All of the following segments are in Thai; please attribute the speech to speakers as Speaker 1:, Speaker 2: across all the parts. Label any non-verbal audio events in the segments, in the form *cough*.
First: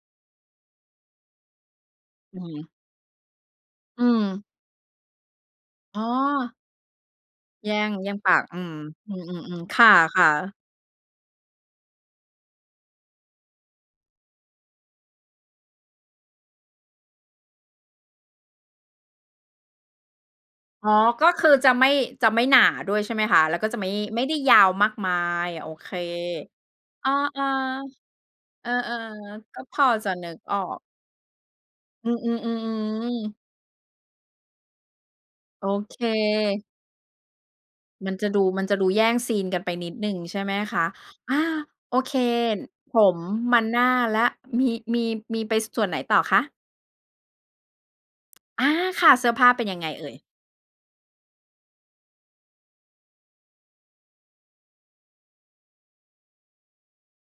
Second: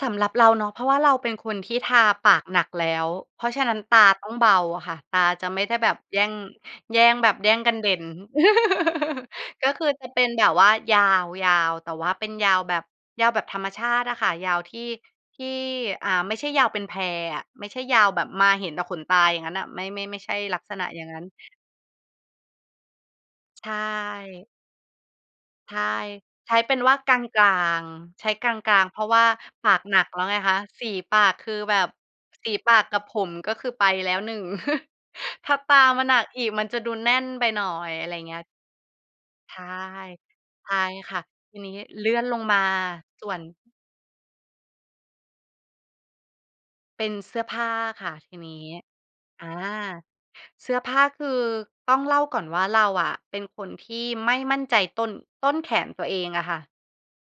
Speaker 1: สำหรับเราเนาะ เพราะว่าเราเป็นคนที่ทาป
Speaker 2: อ
Speaker 1: ากหนั
Speaker 2: ือ
Speaker 1: กแล้ว เพราะฉะนั้นต
Speaker 2: อ
Speaker 1: า
Speaker 2: ื
Speaker 1: ต้อง
Speaker 2: ม
Speaker 1: เบาค่ะ ตาจะไม่ได้แบ
Speaker 2: อ
Speaker 1: บ
Speaker 2: ๋อ
Speaker 1: แย่ง แย่งแบบ แย่งก
Speaker 2: แย
Speaker 1: ั
Speaker 2: ่
Speaker 1: นเด
Speaker 2: ง
Speaker 1: ่น
Speaker 2: แย่งปาก อืม อืม
Speaker 1: *laughs* ก
Speaker 2: ๆ
Speaker 1: ็
Speaker 2: ๆ ค
Speaker 1: คือจะเป็
Speaker 2: ่
Speaker 1: น
Speaker 2: ะ
Speaker 1: แบ
Speaker 2: ๆ
Speaker 1: บว่ายาว ยาว แต่ว่าเป็นยาวแบบ ยาวแบบธรรมชาติอะค่ะ ยาวที่ ที่ อ่า ไม่ใช่ยาวเป็นแพอะ ไม่ใช่ยาวแบบมาเห็นแต่ขนตาอย่างงั้นน่ะ ไม่ ไม่ ไม่ใช่ลักษณะ
Speaker 2: อ๋อ
Speaker 1: อย่างนั้
Speaker 2: ก
Speaker 1: น
Speaker 2: ็คือจะไม่ จะไม่หนาด้วย ใช่ไหมคะ? แล้ว
Speaker 1: ใช
Speaker 2: ก็จะไม่ ไม่ได้
Speaker 1: ่
Speaker 2: ยาวมากมาย โอ
Speaker 1: ใช่
Speaker 2: เค
Speaker 1: ใช้เป็นว่า
Speaker 2: เอ
Speaker 1: ก
Speaker 2: อ
Speaker 1: ลาง
Speaker 2: ๆ
Speaker 1: ๆ ใช้กล
Speaker 2: เออ
Speaker 1: าง ๆ เพราะว่า
Speaker 2: ๆ ก็
Speaker 1: ป
Speaker 2: พ
Speaker 1: าก
Speaker 2: อ
Speaker 1: หนั
Speaker 2: จ
Speaker 1: ก
Speaker 2: ะ
Speaker 1: แล้
Speaker 2: น
Speaker 1: ว
Speaker 2: ึ
Speaker 1: ไง
Speaker 2: ก
Speaker 1: ค
Speaker 2: ออ
Speaker 1: ะ
Speaker 2: ก
Speaker 1: สีปากคือแบบ
Speaker 2: อื
Speaker 1: สีปากกับ
Speaker 2: อ ๆ
Speaker 1: ผ
Speaker 2: ๆ
Speaker 1: ม
Speaker 2: ๆ
Speaker 1: ก็คือไปแล้วหนึ่ง *chuckles* ถ้า
Speaker 2: โอ
Speaker 1: ตา
Speaker 2: เ
Speaker 1: มันหนักอีกม
Speaker 2: ค
Speaker 1: ันจะดูแน่นไปหน่อย อะ
Speaker 2: ม
Speaker 1: ไ
Speaker 2: ั
Speaker 1: ร
Speaker 2: นจะ
Speaker 1: เงี
Speaker 2: ด
Speaker 1: ้
Speaker 2: ู
Speaker 1: ย
Speaker 2: มันจะดูแย่งซีน
Speaker 1: ใช
Speaker 2: กัน
Speaker 1: ่
Speaker 2: ไปนิดหนึ่ง ใช่ไหม
Speaker 1: ใช
Speaker 2: ค
Speaker 1: ่
Speaker 2: ะ?
Speaker 1: ค่ะ
Speaker 2: อา
Speaker 1: ทีนี้
Speaker 2: โอ
Speaker 1: เลื
Speaker 2: เค
Speaker 1: ่อนลงมา
Speaker 2: ผม
Speaker 1: ส่วน
Speaker 2: มาหน้าแล้ว มี มี มีไปส่วนไหนต่อคะ?
Speaker 1: เป็นเสื้อผ้าค่ะ ทีนี้
Speaker 2: อา ค่ะ เสื้อผ
Speaker 1: อ
Speaker 2: ้
Speaker 1: า
Speaker 2: าเป็นยังไงเอ่ย?
Speaker 1: เสื้อผ้าคือ ต้องเล่าก่อนว่า เราอะเป็นคนที่ไม่มั่นใจต้น ต้นแขนตัวเองอะค่ะ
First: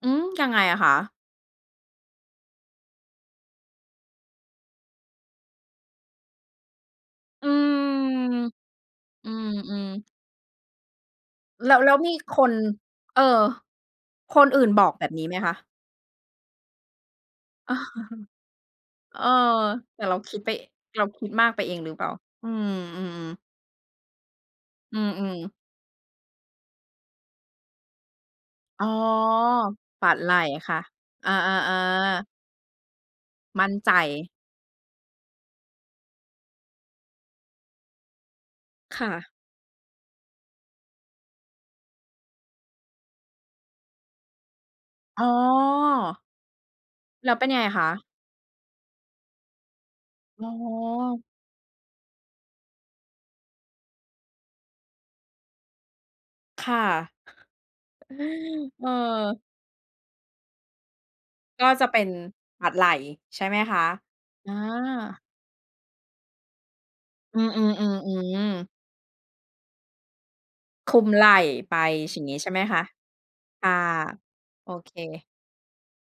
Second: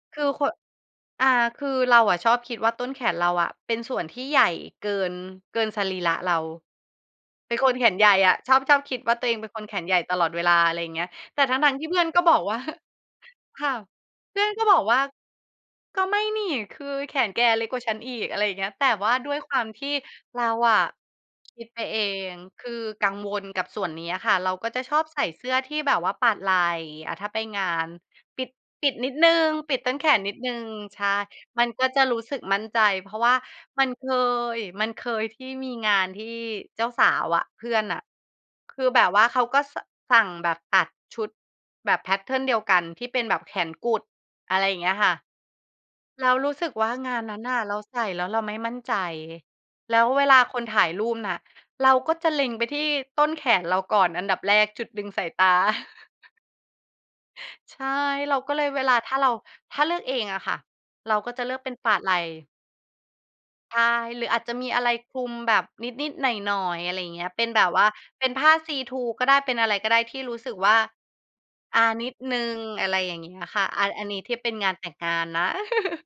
Speaker 2: อื
Speaker 1: คื
Speaker 2: ม
Speaker 1: อค
Speaker 2: ยั
Speaker 1: น
Speaker 2: งไงอะคะ?
Speaker 1: อ่า คือเราอะชอบคิดว่า ต้นแขนเราอะเป็นส่วนที่ใหญ่เกิน เกินสรีระเรา
Speaker 2: อื
Speaker 1: เป็นคนแขนใหญ่อ
Speaker 2: ม
Speaker 1: ะ ชอบ ชอบคิดว่า ตัว
Speaker 2: อื
Speaker 1: เองเป็นคนแข
Speaker 2: ม
Speaker 1: นใหญ่
Speaker 2: ๆ
Speaker 1: ตลอดเวลา อะไรอย่างเงี้ย แต่ทั
Speaker 2: แ
Speaker 1: ้
Speaker 2: ล
Speaker 1: ง
Speaker 2: ้ว
Speaker 1: ๆ ที่
Speaker 2: แล
Speaker 1: เ
Speaker 2: ้
Speaker 1: พ
Speaker 2: ว
Speaker 1: ื่อน
Speaker 2: มี
Speaker 1: ก็บอ
Speaker 2: ค
Speaker 1: ก
Speaker 2: น
Speaker 1: ว่า *chuckles*
Speaker 2: เออ
Speaker 1: ค่ะ เพ
Speaker 2: ค
Speaker 1: ื่อ
Speaker 2: น
Speaker 1: น
Speaker 2: อ
Speaker 1: ก็
Speaker 2: ื่น
Speaker 1: บอ
Speaker 2: บ
Speaker 1: ก
Speaker 2: อก
Speaker 1: ว่า
Speaker 2: แบบนี้ไหมคะ?
Speaker 1: ก็ไม่นี่ คือ แขนแกเล็ก
Speaker 2: อ้
Speaker 1: ก
Speaker 2: อ
Speaker 1: ว่าฉันอีก อะไรอย่างเงี้ย แต่
Speaker 2: *chuckles*
Speaker 1: ว่า
Speaker 2: เออ
Speaker 1: ด้วยความที่
Speaker 2: แต่เราคิ
Speaker 1: เร
Speaker 2: ดไป
Speaker 1: าอะ
Speaker 2: เราคิดมาก
Speaker 1: ค
Speaker 2: ไป
Speaker 1: ิด
Speaker 2: เอ
Speaker 1: ไป
Speaker 2: งหรื
Speaker 1: เ
Speaker 2: อ
Speaker 1: อ
Speaker 2: เปล่า?
Speaker 1: ง
Speaker 2: อื
Speaker 1: คือ
Speaker 2: ม อื
Speaker 1: กัง
Speaker 2: ม
Speaker 1: ว
Speaker 2: ๆ
Speaker 1: ลกับส่วนเนี้ยค่ะ เราก็จะช
Speaker 2: อื
Speaker 1: อบใส่
Speaker 2: อ
Speaker 1: เสื
Speaker 2: ๆ
Speaker 1: ้อที่แบบว่าปาดไหล่ อะ ถ้าไปงาน ปิด
Speaker 2: อ๋
Speaker 1: ป
Speaker 2: อ
Speaker 1: ิดนิดหนึ่ง ปิดต้น
Speaker 2: ป
Speaker 1: แข
Speaker 2: าด
Speaker 1: น
Speaker 2: ไห
Speaker 1: น
Speaker 2: ล
Speaker 1: ิ
Speaker 2: ่
Speaker 1: ดหนึ่ง
Speaker 2: ค่ะ
Speaker 1: ใช่
Speaker 2: อา
Speaker 1: มันก็จะร
Speaker 2: ๆ
Speaker 1: ู้
Speaker 2: ๆ
Speaker 1: สึกมั่นใจ เพราะว่า
Speaker 2: มั่น
Speaker 1: มั
Speaker 2: ใ
Speaker 1: น
Speaker 2: จ
Speaker 1: เคย มันเคยที่มีงานที่เจ้าสาวอะ เพื่อนอะ คือแ
Speaker 2: ค
Speaker 1: บ
Speaker 2: ่
Speaker 1: บว่า
Speaker 2: ะ
Speaker 1: เขาก็ ส สั่งแบบตัดชุดแบบแพตเทิร์นเดียวกัน ที่เป็นแบบแขนกุด อะไรอย่างเงี้ยค่ะ
Speaker 2: อ๋อ
Speaker 1: เรารู้สึกว่างาน
Speaker 2: แล้
Speaker 1: น
Speaker 2: ว
Speaker 1: ั้
Speaker 2: เ
Speaker 1: น
Speaker 2: ป็น
Speaker 1: น
Speaker 2: ยั
Speaker 1: ่
Speaker 2: ง
Speaker 1: ะ
Speaker 2: ไง
Speaker 1: เรา
Speaker 2: ค
Speaker 1: ใส
Speaker 2: ะ?
Speaker 1: ่แล้วเราไม่มั่นใจ แล้วเวลา
Speaker 2: อ๋
Speaker 1: คนถ่ายรูป
Speaker 2: อ
Speaker 1: น่ะ เราก็จะเล็งไปที่ต้นแขนเราก่อนอันดับแรก จุดดึงสายตา *chuckles*
Speaker 2: ค่ะ
Speaker 1: ใช่ เราก็เลยเว
Speaker 2: เออ
Speaker 1: ลาถ้าเรา ถ้าเลือกเองอะค่ะ เราก็จะเลือก
Speaker 2: ก
Speaker 1: เ
Speaker 2: ็
Speaker 1: ป็น
Speaker 2: จะ
Speaker 1: ปา
Speaker 2: เป
Speaker 1: ด
Speaker 2: ็
Speaker 1: ไ
Speaker 2: น
Speaker 1: หล่
Speaker 2: ปาดไหล่ใช่ไหม
Speaker 1: ใ
Speaker 2: ค
Speaker 1: ช่
Speaker 2: ะ?
Speaker 1: หรืออาจ
Speaker 2: อ
Speaker 1: จะมีอะไรคล
Speaker 2: า
Speaker 1: ุมแบบนิด ๆ หน่อย ๆ อะไรอย่างเงี้ย
Speaker 2: อื
Speaker 1: เป็นแบบว่า เป็นผ้
Speaker 2: อ
Speaker 1: า
Speaker 2: ๆ ๆ ๆ
Speaker 1: ซีทรูก็ได้ เป็นอะไรก็ได้ที่รู้สึกว่า
Speaker 2: คลุมไหล่ไป
Speaker 1: อา นิด
Speaker 2: ฉิ่ง
Speaker 1: ห
Speaker 2: ง
Speaker 1: น
Speaker 2: ี
Speaker 1: ึ
Speaker 2: ้
Speaker 1: ่
Speaker 2: ใช่
Speaker 1: ง
Speaker 2: ไหมคะ?
Speaker 1: อะไรอย่างเงี้ยค
Speaker 2: ค
Speaker 1: ่ะ
Speaker 2: ่ะ
Speaker 1: อัน อันนี้ที่เป็น
Speaker 2: โ
Speaker 1: ง
Speaker 2: อ
Speaker 1: านแต
Speaker 2: เ
Speaker 1: ่งงา
Speaker 2: ค
Speaker 1: นนะ *chuckles*